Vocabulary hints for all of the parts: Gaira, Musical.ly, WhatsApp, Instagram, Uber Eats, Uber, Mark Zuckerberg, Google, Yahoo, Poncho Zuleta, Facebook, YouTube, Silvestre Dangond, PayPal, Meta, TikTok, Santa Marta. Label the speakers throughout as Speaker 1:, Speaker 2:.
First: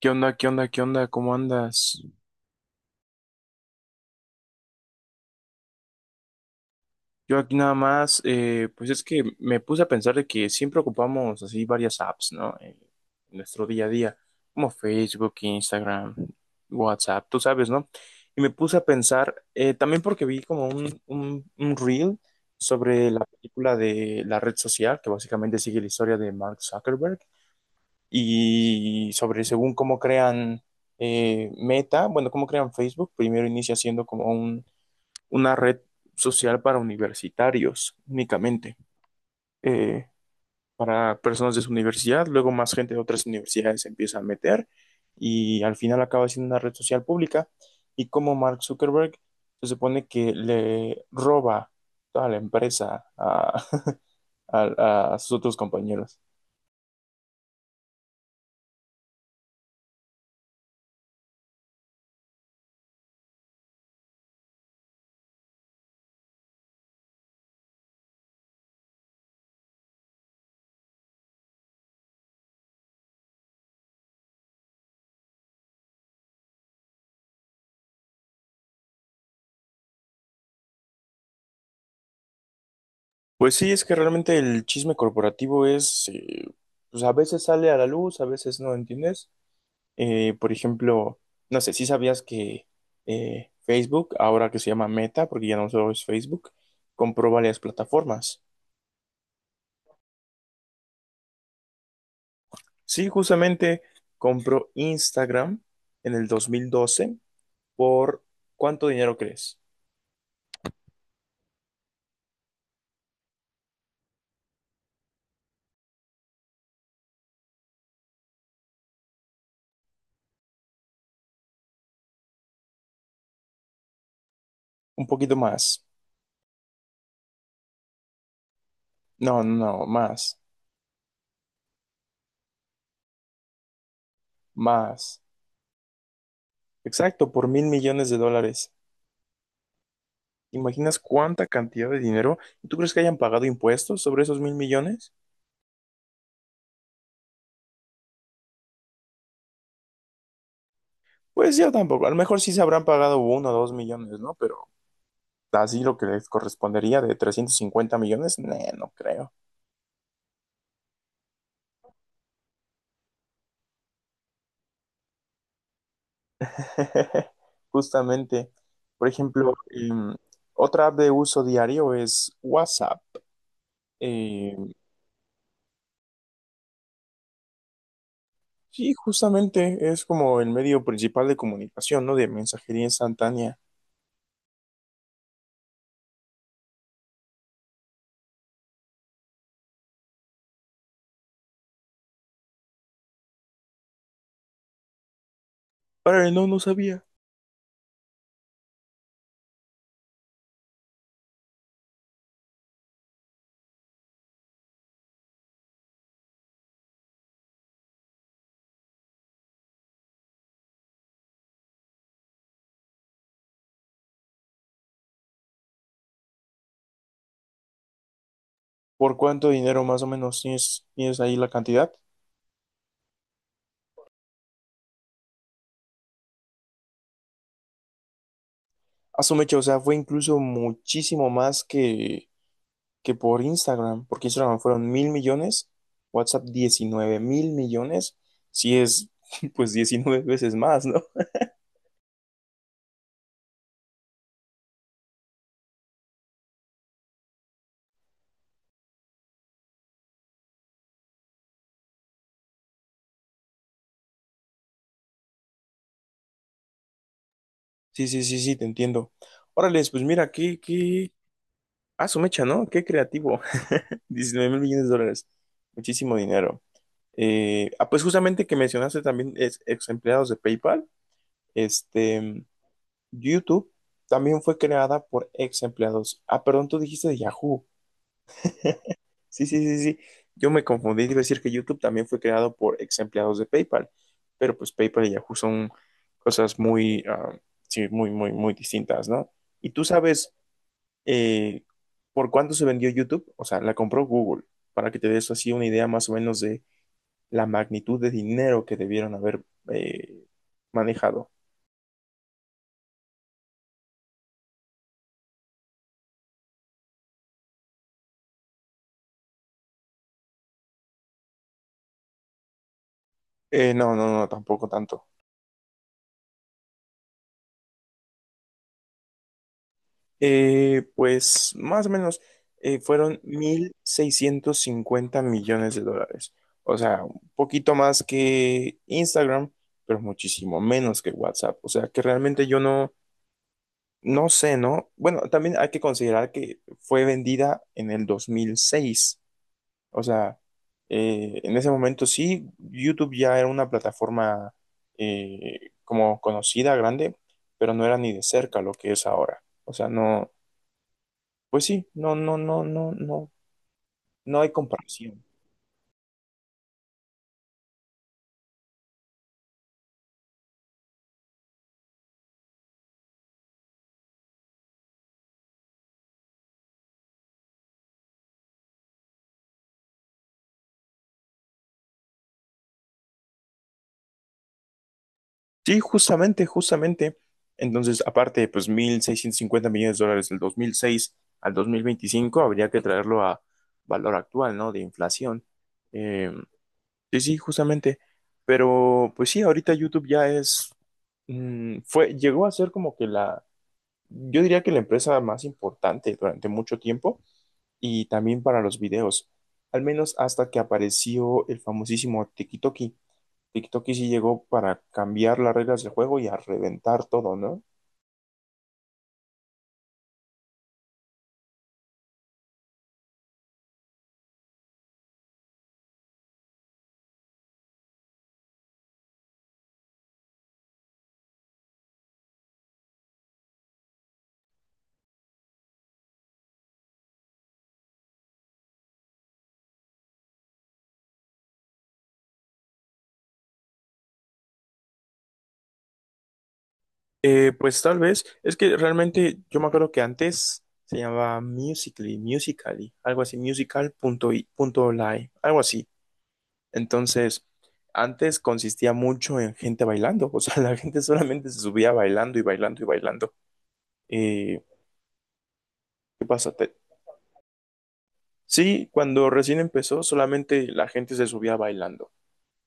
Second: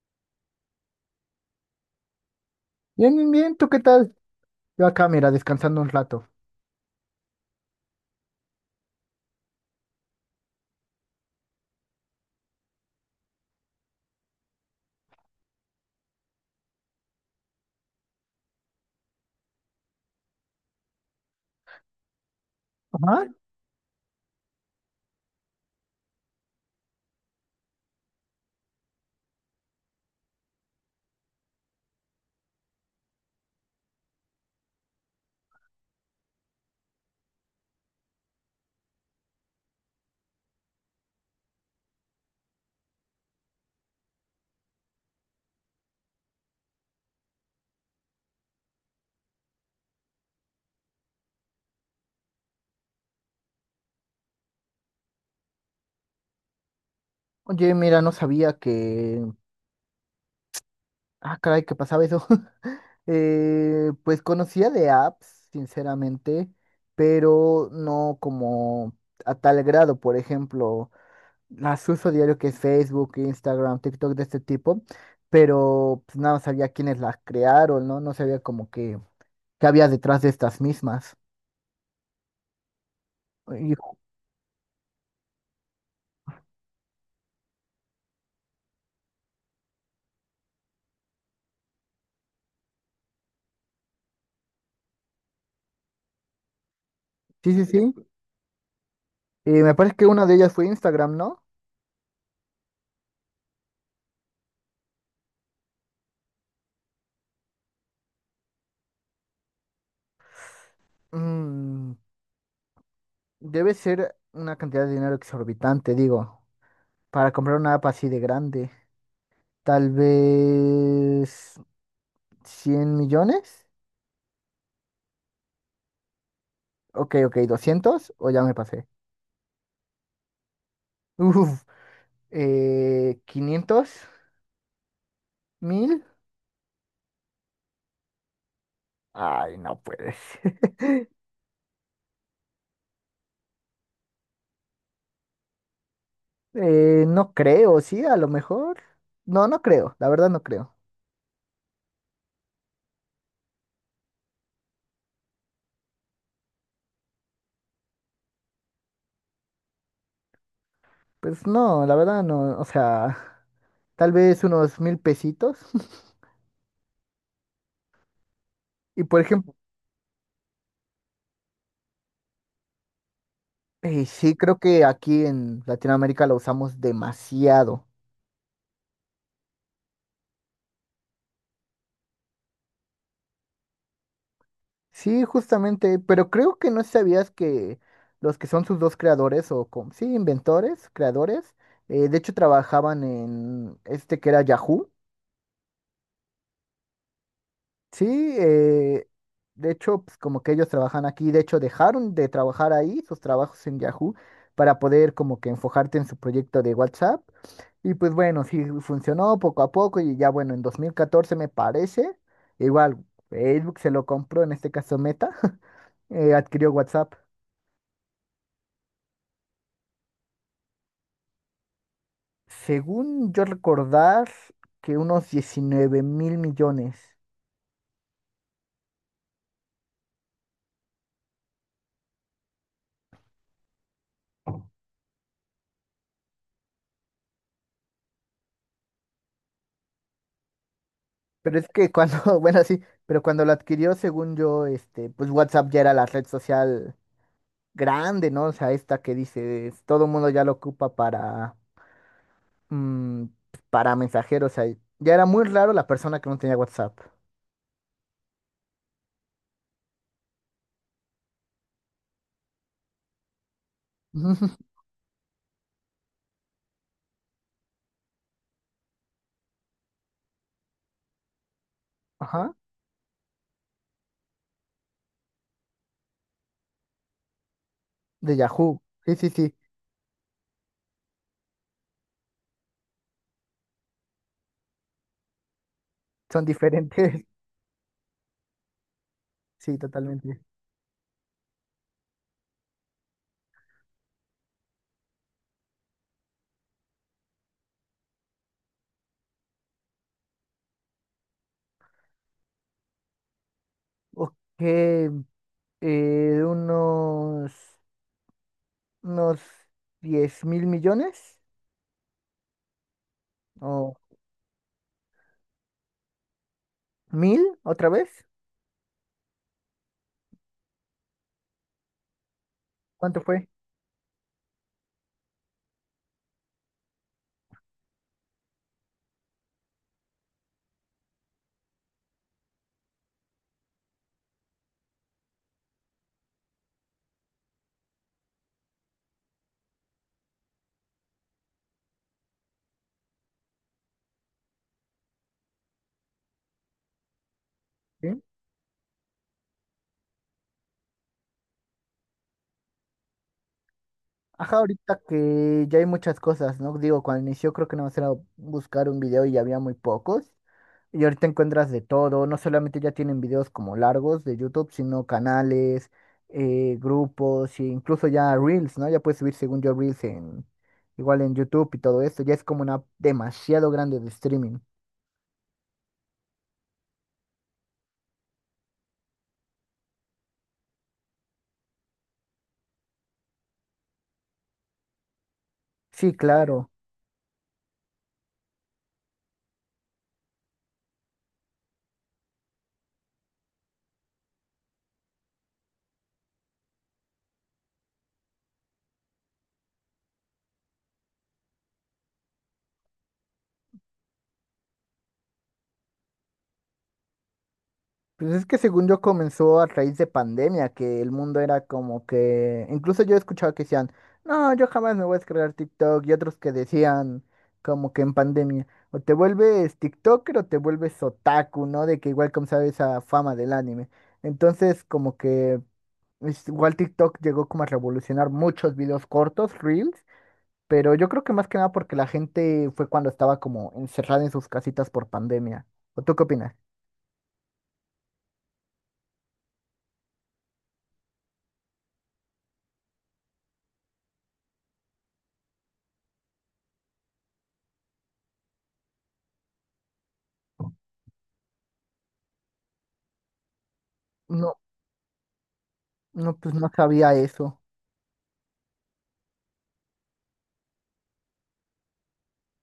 Speaker 1: ¿Qué onda? ¿Qué onda? ¿Qué onda? ¿Cómo andas?
Speaker 2: Bien, bien, bien, ¿tú qué tal? Yo acá, mira, descansando un rato.
Speaker 1: Yo aquí nada más, pues es que me puse a pensar de que siempre ocupamos así varias apps, ¿no? En nuestro día a día, como Facebook, Instagram, WhatsApp, tú sabes, ¿no? Y me puse a pensar, también porque vi como un reel sobre la
Speaker 2: Ajá.
Speaker 1: película de la red social, que básicamente sigue la historia de Mark Zuckerberg, y sobre según cómo crean Meta, bueno, cómo crean Facebook. Primero inicia siendo como un una red social para universitarios únicamente, eh, para personas de su universidad, luego más gente de otras universidades se empieza a meter y al final acaba siendo una red social pública, y como Mark Zuckerberg se supone que le roba toda la empresa a, a sus otros compañeros.
Speaker 2: Oye, mira, no sabía que... Ah, caray, que pasaba eso. Pues conocía de apps, sinceramente, pero no como a tal grado. Por ejemplo, las uso diario que es Facebook, Instagram, TikTok de este tipo, pero pues, nada, sabía quiénes las crearon, ¿no? No sabía como que qué había detrás de estas mismas.
Speaker 1: Pues sí,
Speaker 2: Y-
Speaker 1: es que realmente el chisme corporativo es, pues a veces sale a la luz, a veces no, ¿entiendes? Por ejemplo, no sé, si sabías que Facebook, ahora que se llama Meta, porque ya no solo es Facebook, compró
Speaker 2: sí,
Speaker 1: varias
Speaker 2: sí, sí.
Speaker 1: plataformas.
Speaker 2: Me parece que una de ellas fue Instagram, ¿no?
Speaker 1: Sí, justamente compró Instagram en el 2012, por ¿cuánto dinero crees?
Speaker 2: Mm, debe ser una cantidad de dinero exorbitante, digo, para comprar una app así de grande. Tal vez 100 millones.
Speaker 1: Un poquito más.
Speaker 2: Ok, ok, 200 o ya me pasé.
Speaker 1: No, no, no, más,
Speaker 2: Uf, 500,
Speaker 1: más.
Speaker 2: 1000.
Speaker 1: Exacto, por mil millones de dólares.
Speaker 2: Ay, no puedes.
Speaker 1: ¿Te ¿Imaginas cuánta cantidad de dinero? ¿Tú crees que hayan pagado impuestos sobre esos mil millones?
Speaker 2: No creo, sí, a lo mejor. No, no creo, la verdad no creo.
Speaker 1: Pues yo tampoco. A lo mejor sí se habrán pagado uno o dos millones, ¿no? Pero así lo que les correspondería de 350 millones, nee, no creo.
Speaker 2: Pues no, la verdad no, o sea, tal vez unos 1000 pesitos.
Speaker 1: Justamente,
Speaker 2: Y
Speaker 1: por
Speaker 2: por
Speaker 1: ejemplo,
Speaker 2: ejemplo,
Speaker 1: otra app de uso diario es WhatsApp.
Speaker 2: y sí,
Speaker 1: Eh,
Speaker 2: creo que aquí en Latinoamérica lo usamos demasiado.
Speaker 1: sí, justamente es como el medio principal de comunicación, ¿no? De mensajería instantánea.
Speaker 2: Sí, justamente, pero creo que no sabías que los que son sus dos creadores o sí, inventores, creadores, de hecho trabajaban en este que era Yahoo.
Speaker 1: Pero no, no sabía.
Speaker 2: Sí, eh, de hecho, pues como que ellos trabajan aquí, de hecho dejaron de trabajar ahí sus trabajos en Yahoo para poder como que enfocarte en su proyecto de WhatsApp. Y pues bueno, sí funcionó poco a poco y ya bueno, en 2014 me parece, igual Facebook se lo compró, en este caso Meta, adquirió WhatsApp.
Speaker 1: ¿Por cuánto dinero más o menos tienes ahí la cantidad?
Speaker 2: Según yo recordar, que unos 19 mil millones.
Speaker 1: A su o sea, fue incluso muchísimo más que por Instagram, porque Instagram fueron mil millones, WhatsApp 19 mil millones, si es pues 19 veces más, ¿no?
Speaker 2: Pero es que cuando, bueno, sí, pero cuando lo adquirió, según yo, este, pues WhatsApp ya era la red social grande, ¿no? O sea, esta que dices, todo el mundo ya lo ocupa para, mm, para mensajeros, o sea, ya era muy raro la persona que no tenía WhatsApp.
Speaker 1: Sí, sí, sí, sí, te entiendo. Órales, pues mira, qué, ah, su mecha, ¿no? Qué creativo, 19 mil millones de dólares, muchísimo dinero. Ah, pues justamente, que mencionaste, también es ex empleados de PayPal, este,
Speaker 2: Ajá.
Speaker 1: YouTube también fue creada por ex empleados. Ah, perdón, tú dijiste de Yahoo.
Speaker 2: De Yahoo. Sí, sí,
Speaker 1: Sí, sí,
Speaker 2: sí.
Speaker 1: sí, sí. Yo me confundí, iba a decir que YouTube también fue creado por ex empleados de PayPal, pero pues PayPal y Yahoo son
Speaker 2: Son
Speaker 1: cosas muy,
Speaker 2: diferentes.
Speaker 1: ah, sí, muy, muy, muy distintas, ¿no? Y
Speaker 2: Sí,
Speaker 1: tú sabes
Speaker 2: totalmente.
Speaker 1: eh, por cuánto se vendió YouTube, o sea, la compró Google, para que te des así una idea más o menos de la magnitud de dinero que debieron haber eh, manejado.
Speaker 2: Ok, unos, unos 10 mil millones.
Speaker 1: No,
Speaker 2: ¿O
Speaker 1: no, no, tampoco tanto.
Speaker 2: 1000 otra vez?
Speaker 1: Pues más o menos fueron
Speaker 2: ¿Cuánto fue?
Speaker 1: 1.650 millones de dólares. O sea, un poquito más que Instagram, pero muchísimo menos que WhatsApp. O sea, que realmente yo no, no sé, ¿no? Bueno, también hay que considerar que fue vendida en el dos mil seis. O sea, en ese momento sí, YouTube ya era una plataforma como conocida, grande, pero no era ni de
Speaker 2: Sí.
Speaker 1: cerca lo que es ahora. O sea, no. Pues sí, no, no, no, no, no, no hay
Speaker 2: Ajá, ahorita
Speaker 1: comparación.
Speaker 2: que ya hay muchas cosas, ¿no? Digo, cuando inició creo que nada más era buscar un video y ya había muy pocos. Y ahorita encuentras de todo, no solamente ya tienen videos como largos de YouTube, sino canales, grupos, e incluso ya Reels, ¿no? Ya puedes subir según yo Reels en, igual en YouTube y todo esto, ya es como una app demasiado grande de streaming.
Speaker 1: Sí, justamente, justamente. Entonces, aparte, pues 1.650 millones de dólares del 2006 al 2025 habría que traerlo a valor actual, ¿no? De inflación.
Speaker 2: Sí,
Speaker 1: Eh,
Speaker 2: claro.
Speaker 1: sí, sí, justamente. Pero, pues sí, ahorita YouTube ya es, fue, llegó a ser como que la, yo diría que la empresa más importante durante mucho tiempo y también para los videos, al menos hasta que apareció el famosísimo TikTok. TikTok y sí llegó para cambiar las reglas del juego y a reventar todo, ¿no?
Speaker 2: Pues es que según yo comenzó a raíz de pandemia, que el mundo era como que, incluso yo escuchaba que decían, no, yo jamás me voy a descargar TikTok, y otros que decían como que en pandemia, o te vuelves TikToker o te vuelves otaku, ¿no? De que igual como sabes esa fama del anime. Entonces como que igual TikTok llegó como a revolucionar muchos videos cortos, reels, pero yo creo que más que nada porque la gente fue cuando estaba como encerrada en sus casitas por pandemia. ¿O tú qué opinas?
Speaker 1: Pues tal vez, es que realmente yo me acuerdo que antes se llamaba Musical.ly, algo así, musical.ly, algo así. Entonces, antes consistía mucho en gente bailando, o sea, la gente solamente se subía bailando y bailando y bailando. Eh, ¿Qué
Speaker 2: No,
Speaker 1: pasa?
Speaker 2: pues no sabía eso.
Speaker 1: Sí, cuando recién empezó, solamente la gente se subía bailando.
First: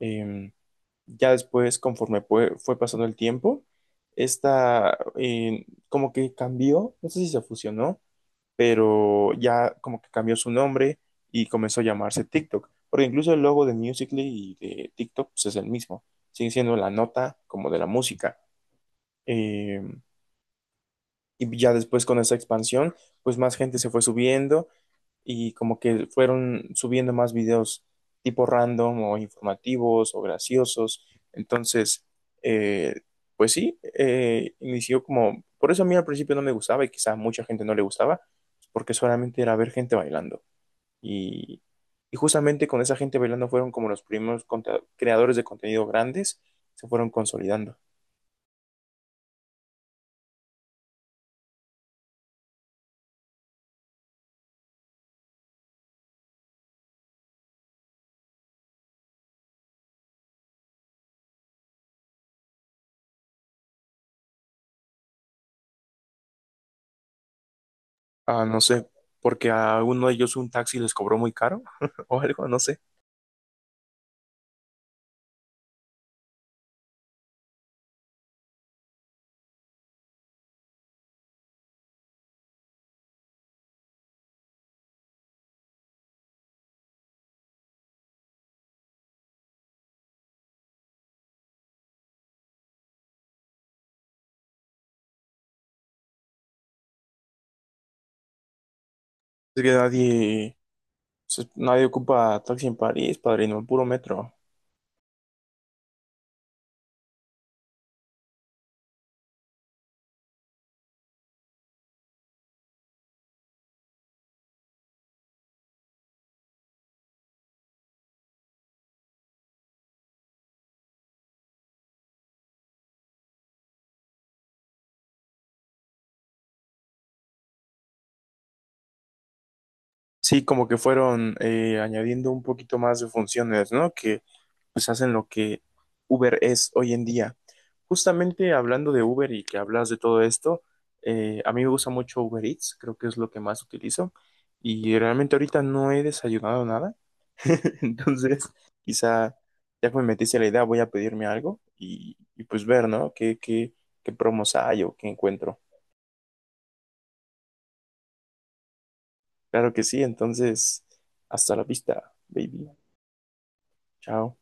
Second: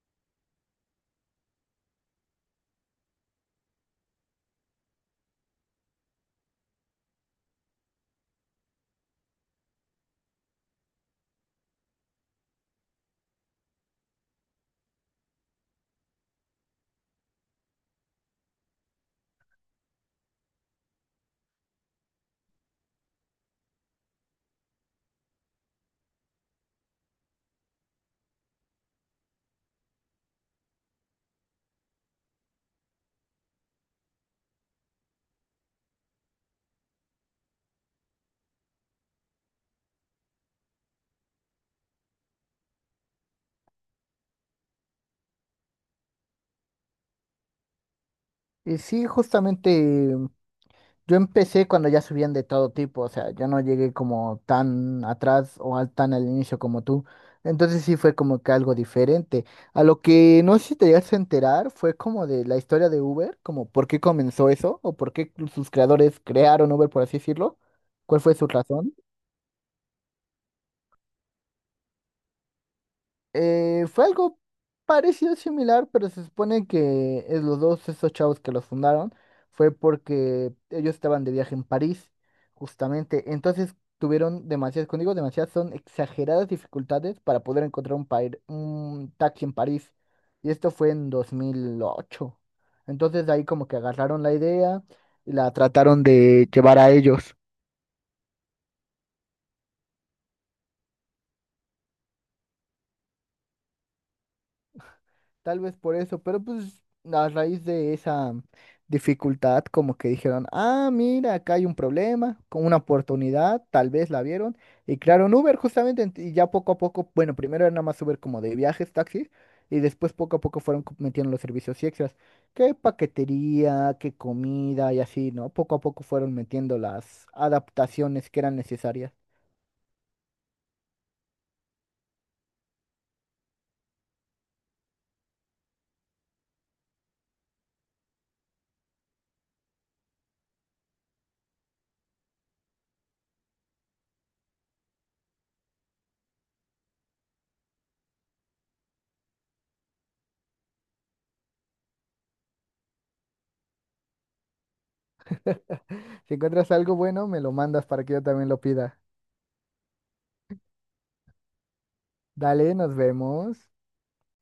Speaker 1: Eh, Ya después, conforme fue pasando el tiempo, esta como que cambió, no sé si se fusionó, pero ya como que cambió su nombre y comenzó a llamarse TikTok, porque incluso el logo de Musical.ly y de TikTok pues, es el mismo, sigue siendo la nota como de la música. Eh, y ya después, con esa expansión, pues más gente se fue subiendo y como que fueron subiendo más videos tipo random o informativos o graciosos. Entonces, eh, pues sí, inició como, por eso a mí al principio no me gustaba y quizá a mucha gente no le gustaba, porque solamente era ver gente bailando. Y, y justamente, con esa gente bailando, fueron como los primeros creadores de contenido grandes, se fueron consolidando.
Speaker 2: Y sí, justamente yo empecé cuando ya subían de todo tipo, o sea, yo no llegué como tan atrás o tan al inicio como tú. Entonces sí fue como que algo diferente. A lo que no sé si te llegaste a enterar fue como de la historia de Uber, como por qué comenzó eso o por qué sus creadores crearon Uber, por así decirlo. ¿Cuál fue
Speaker 1: Ah,
Speaker 2: su
Speaker 1: no sé,
Speaker 2: razón?
Speaker 1: porque a uno de ellos un taxi les cobró muy caro o algo, no sé.
Speaker 2: Fue algo parecido, similar, pero se supone que los dos, esos chavos que los fundaron, fue porque ellos estaban de viaje en París, justamente. Entonces tuvieron demasiadas, cuando digo demasiadas, son exageradas dificultades para poder encontrar un, un taxi en París. Y esto fue en 2008. Entonces de ahí como que agarraron la idea y la trataron de llevar a ellos.
Speaker 1: Es que nadie. Nadie ocupa taxi en París, padrino, puro metro.
Speaker 2: Tal vez por eso, pero pues a raíz de esa dificultad, como que dijeron, ah, mira, acá hay un problema, con una oportunidad, tal vez la vieron, y crearon Uber justamente, y ya poco a poco, bueno, primero era nada más Uber como de viajes, taxis, y después poco a poco fueron metiendo los servicios extras, que paquetería, que comida y así, ¿no? Poco a poco fueron metiendo las adaptaciones que eran necesarias.
Speaker 1: Sí, como que fueron añadiendo un poquito más de funciones, ¿no? Que pues hacen lo que Uber es hoy en día. Justamente, hablando de Uber y que hablas de todo esto, a mí me gusta mucho Uber Eats, creo que es lo que más utilizo. Y realmente ahorita no he desayunado nada, entonces quizá ya que me metiste la idea, voy a pedirme algo y pues ver, ¿no? ¿Qué promos hay o qué encuentro?
Speaker 2: Si encuentras algo bueno, me lo mandas para que yo también lo pida.
Speaker 1: Claro que sí, entonces, hasta la vista, baby.
Speaker 2: Dale, nos vemos.
Speaker 1: Chao.